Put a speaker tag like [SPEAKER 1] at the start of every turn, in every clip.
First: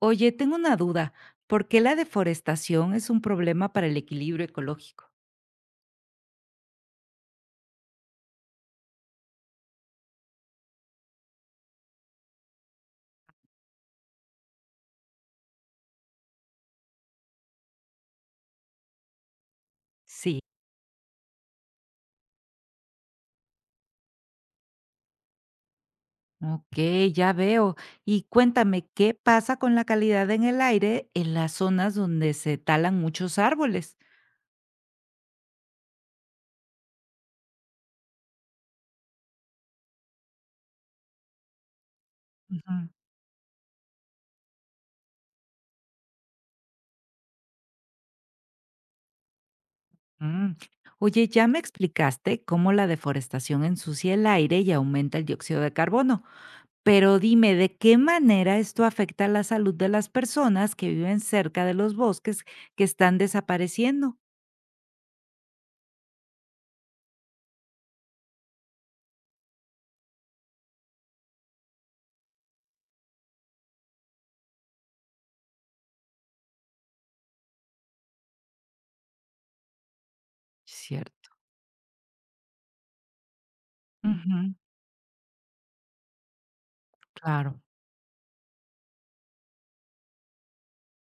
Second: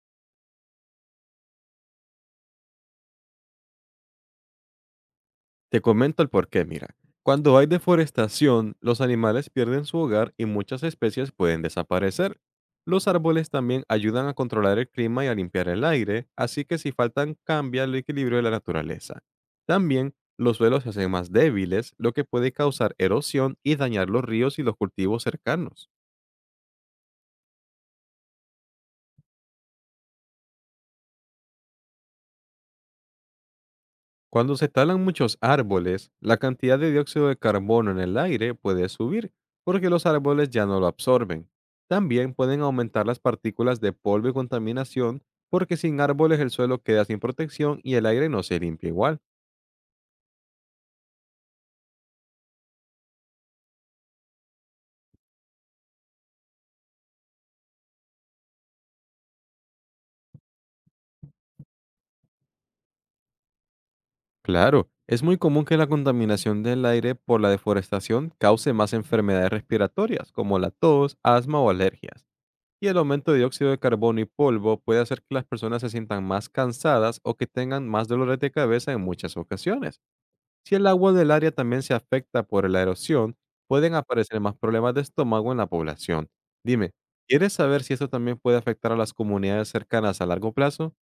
[SPEAKER 1] Oye, tengo una duda. ¿Por qué la deforestación es un problema para el equilibrio ecológico?
[SPEAKER 2] Te comento el porqué, mira. Cuando hay deforestación, los animales pierden su hogar y muchas especies pueden desaparecer. Los árboles también ayudan a controlar el clima y a limpiar el aire, así que si faltan cambia el equilibrio de la naturaleza. También
[SPEAKER 1] Sí,
[SPEAKER 2] los suelos se hacen más débiles, lo que puede causar erosión y dañar los ríos y los cultivos cercanos.
[SPEAKER 1] ok, ya veo. Y cuéntame, ¿qué pasa con la calidad en el aire en las zonas donde se talan muchos árboles?
[SPEAKER 2] Cuando se talan muchos árboles, la cantidad de dióxido de carbono en el aire puede subir, porque los árboles ya no lo absorben. También pueden
[SPEAKER 1] Ujú.
[SPEAKER 2] aumentar las partículas de polvo y contaminación, porque sin árboles el suelo queda sin protección y el aire no se limpia igual.
[SPEAKER 1] Mm. Oye, ya me explicaste cómo la deforestación ensucia el aire y aumenta el dióxido de carbono, pero dime, ¿de qué manera esto afecta la salud de las personas que viven cerca de los bosques que están desapareciendo?
[SPEAKER 2] Claro, es muy común que la contaminación del aire por la deforestación cause más enfermedades respiratorias, como la tos, asma o alergias. Y el aumento de dióxido de carbono y polvo puede hacer que las personas se sientan más cansadas o que tengan más dolores de cabeza en muchas ocasiones. Si el agua del
[SPEAKER 1] Cierto.
[SPEAKER 2] área también se afecta por la erosión, pueden aparecer más problemas de estómago en la población. Dime, ¿quieres
[SPEAKER 1] Claro.
[SPEAKER 2] saber si esto también puede afectar a las comunidades cercanas a largo plazo?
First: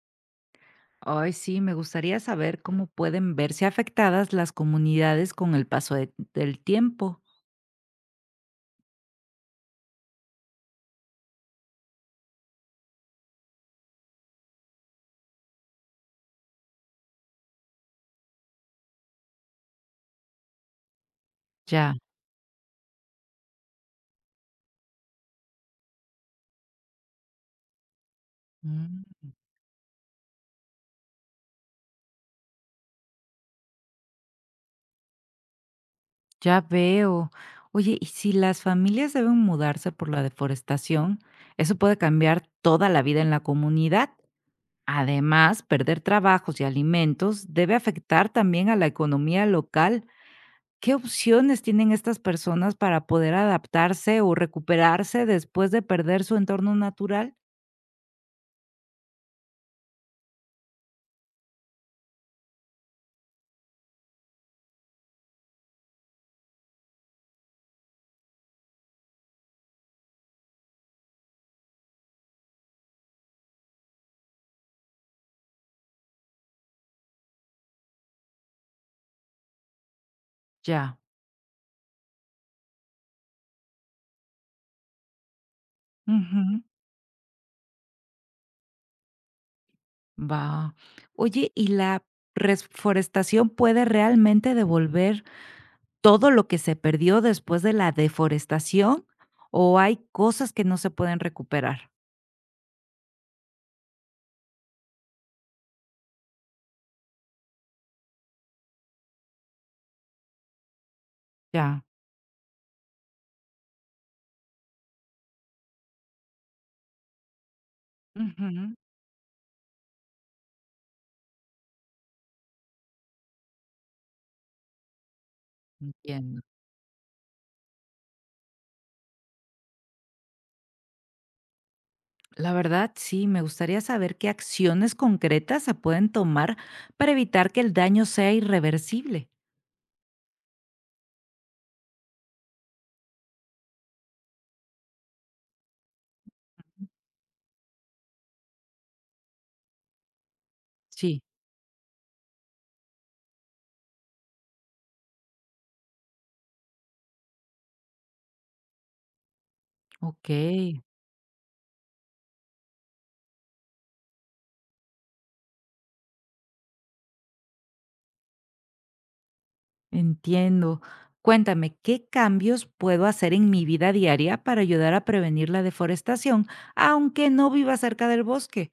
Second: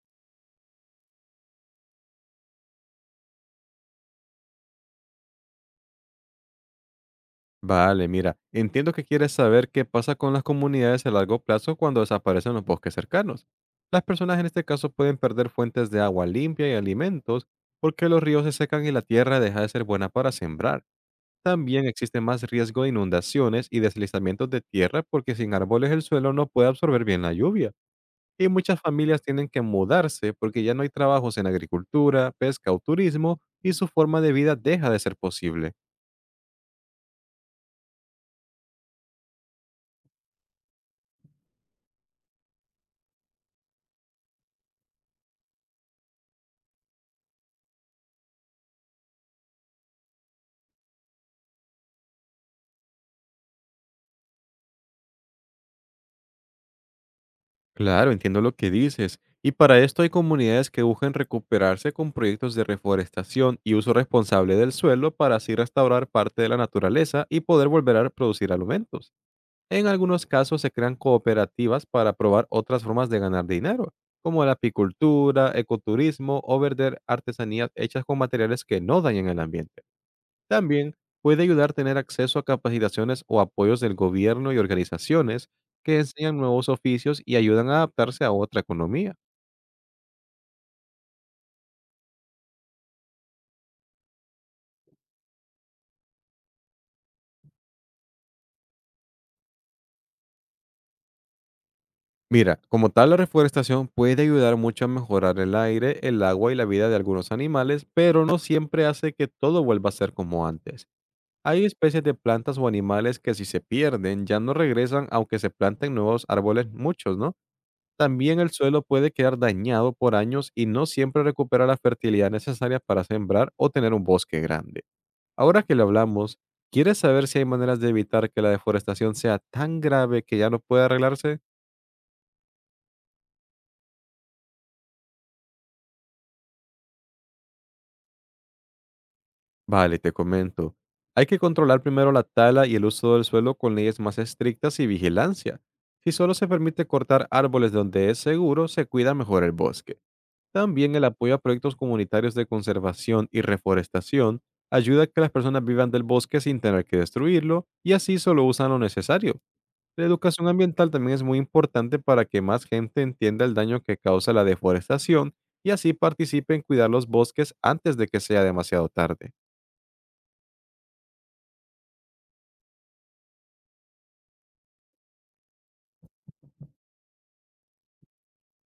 [SPEAKER 1] Hoy sí, me gustaría saber cómo pueden verse afectadas las comunidades con el del tiempo.
[SPEAKER 2] Vale, mira, entiendo que quieres saber qué pasa con las comunidades a largo plazo cuando desaparecen los bosques cercanos. Las personas en este caso pueden perder fuentes de agua limpia y alimentos porque los ríos se secan y la tierra deja de ser buena para sembrar. También
[SPEAKER 1] Ya,
[SPEAKER 2] existe más riesgo de inundaciones y deslizamientos de tierra porque sin árboles el suelo no puede absorber bien la lluvia. Y muchas familias
[SPEAKER 1] mm,
[SPEAKER 2] tienen que mudarse porque ya no hay trabajos en agricultura, pesca o turismo y su forma de vida deja de ser posible.
[SPEAKER 1] ya veo. Oye, y si las familias deben mudarse por la deforestación, eso puede cambiar toda la vida en la comunidad. Además, perder trabajos y alimentos debe afectar también a la economía local. ¿Qué opciones tienen estas personas para poder adaptarse o recuperarse después de perder su entorno natural?
[SPEAKER 2] Claro, entiendo lo que dices. Y para esto hay comunidades que buscan recuperarse con proyectos de reforestación y uso responsable del suelo para así restaurar parte de la naturaleza y poder volver a producir alimentos. En algunos casos se crean cooperativas para probar otras formas de ganar dinero, como la apicultura, ecoturismo o vender artesanías hechas con materiales que no dañan el ambiente. También
[SPEAKER 1] Ya.
[SPEAKER 2] puede ayudar a tener acceso a capacitaciones o apoyos del gobierno y organizaciones que enseñan
[SPEAKER 1] Ujú,
[SPEAKER 2] nuevos oficios y ayudan a adaptarse a otra economía.
[SPEAKER 1] va. Oye, ¿y la reforestación puede realmente devolver todo lo que se perdió después de la deforestación, o hay cosas que no se pueden recuperar?
[SPEAKER 2] Mira, como tal la reforestación puede ayudar mucho a mejorar el aire, el agua y la vida de algunos animales, pero no siempre hace que todo vuelva a ser como antes. Hay
[SPEAKER 1] Ya.
[SPEAKER 2] especies de plantas o animales que si se pierden ya no regresan aunque se planten nuevos árboles muchos, ¿no? También el
[SPEAKER 1] Ujú,
[SPEAKER 2] suelo puede quedar dañado por años y no siempre recupera la fertilidad necesaria para sembrar o tener un bosque grande. Ahora que lo hablamos,
[SPEAKER 1] entiendo.
[SPEAKER 2] ¿quieres saber si hay maneras de evitar que la deforestación sea tan grave que ya no puede arreglarse?
[SPEAKER 1] La verdad, sí, me gustaría saber qué acciones concretas se pueden tomar para evitar que el daño sea irreversible.
[SPEAKER 2] Vale, te comento. Hay que controlar primero la tala y el uso del suelo con leyes más estrictas y vigilancia. Si solo se permite cortar árboles donde es seguro, se cuida mejor el bosque. También el
[SPEAKER 1] Sí,
[SPEAKER 2] apoyo a proyectos comunitarios de conservación y reforestación ayuda a que las personas vivan del bosque sin tener que destruirlo y así solo usan lo necesario. La
[SPEAKER 1] ok.
[SPEAKER 2] educación ambiental también es muy importante para que más gente entienda el daño que causa la deforestación y así participe en cuidar los bosques antes de que sea demasiado tarde.
[SPEAKER 1] Entiendo. Cuéntame, ¿qué cambios puedo hacer en mi vida diaria para ayudar a prevenir la deforestación, aunque no viva cerca del bosque?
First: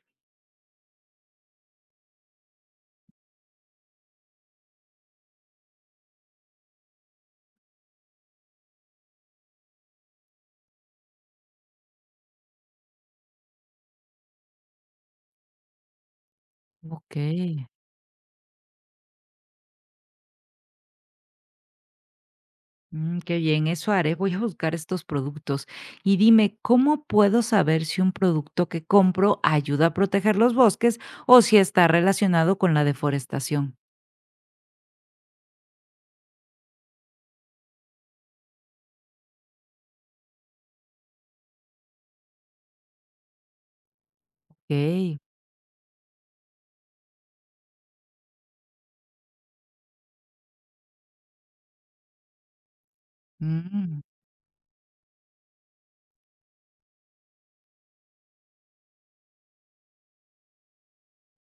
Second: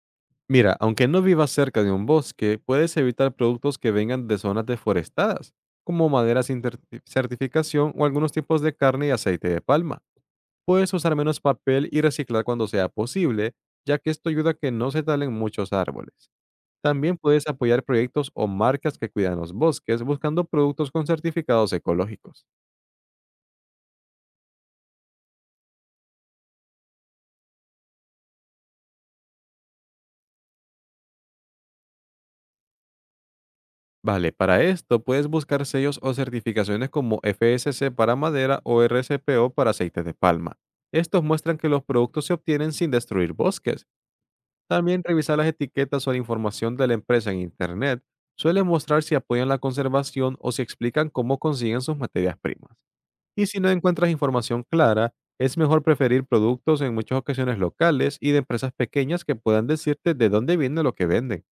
[SPEAKER 2] Mira, aunque no vivas cerca de un bosque, puedes evitar productos que vengan de zonas deforestadas, como madera sin certificación o algunos tipos de carne y aceite de palma. Puedes usar menos papel y reciclar cuando sea posible, ya que esto ayuda a que no se talen muchos árboles.
[SPEAKER 1] Ok.
[SPEAKER 2] También puedes apoyar proyectos o marcas que cuidan los bosques buscando productos con certificados ecológicos.
[SPEAKER 1] Mm, qué bien, eso haré. Voy a buscar estos productos. Y dime, ¿cómo puedo saber si un producto que compro ayuda a proteger los bosques o si está relacionado con la deforestación?
[SPEAKER 2] Vale, para esto puedes buscar sellos o certificaciones como FSC para madera o RCPO para aceite de palma. Estos muestran que los productos se obtienen sin destruir bosques. También
[SPEAKER 1] Ok.
[SPEAKER 2] revisar las etiquetas o la información de la empresa en Internet suele mostrar si apoyan la conservación o si explican cómo consiguen sus materias primas. Y si no
[SPEAKER 1] Mm.
[SPEAKER 2] encuentras información clara, es mejor preferir productos en muchas ocasiones locales y de empresas pequeñas que puedan decirte de dónde viene lo que venden.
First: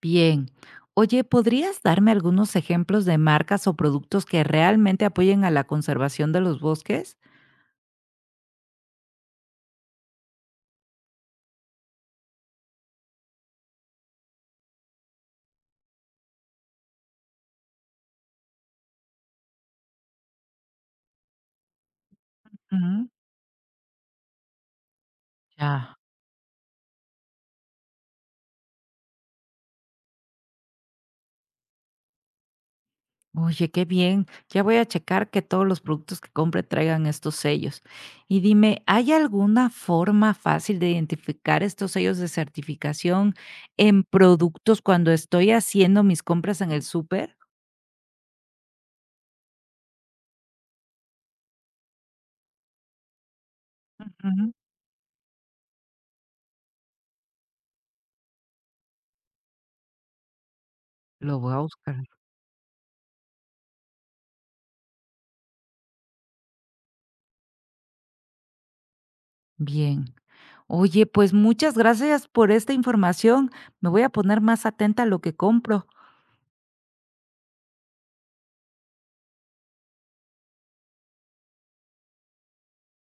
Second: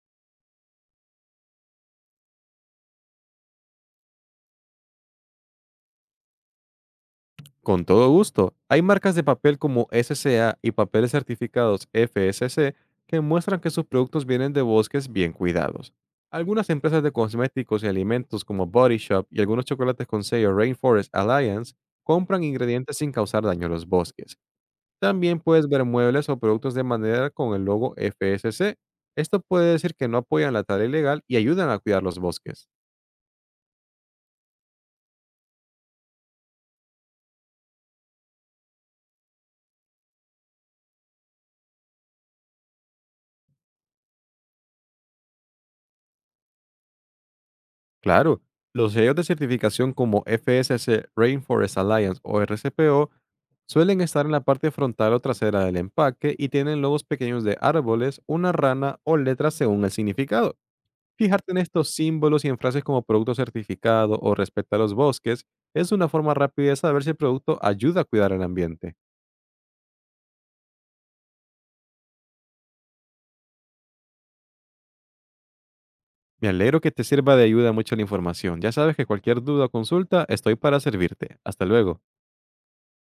[SPEAKER 1] Bien. Oye, ¿podrías darme algunos ejemplos de marcas o productos que realmente apoyen a la conservación de los bosques?
[SPEAKER 2] Con todo gusto. Hay marcas de papel como SCA y papeles certificados FSC que muestran que sus productos vienen de bosques bien cuidados. Algunas empresas de cosméticos y alimentos como Body Shop y algunos chocolates con sello Rainforest Alliance compran ingredientes
[SPEAKER 1] Ujú.
[SPEAKER 2] sin causar daño a los bosques. También puedes ver
[SPEAKER 1] Ya.
[SPEAKER 2] muebles o productos de madera con el logo FSC. Esto puede decir que no apoyan la tarea ilegal y ayudan a cuidar los bosques.
[SPEAKER 1] Oye, qué bien. Ya voy a checar que todos los productos que compre traigan estos sellos. Y dime, ¿hay alguna forma fácil de identificar estos sellos de certificación en productos cuando estoy haciendo mis compras en el súper?
[SPEAKER 2] Claro, los sellos de certificación como FSC, Rainforest Alliance o RCPO suelen estar en la
[SPEAKER 1] Ujú.
[SPEAKER 2] parte frontal o trasera del empaque y tienen logos pequeños de árboles, una rana o letras según el significado.
[SPEAKER 1] Lo
[SPEAKER 2] Fijarte
[SPEAKER 1] voy
[SPEAKER 2] en
[SPEAKER 1] a
[SPEAKER 2] estos
[SPEAKER 1] buscar.
[SPEAKER 2] símbolos y en frases como producto certificado o respeta los bosques es una forma rápida de saber si el producto ayuda a cuidar el ambiente.
[SPEAKER 1] Bien. Oye, pues muchas gracias por esta información. Me voy a poner más atenta a lo que compro.
[SPEAKER 2] Me alegro que te sirva de ayuda mucho la información. Ya sabes que cualquier duda o consulta estoy para servirte. Hasta luego.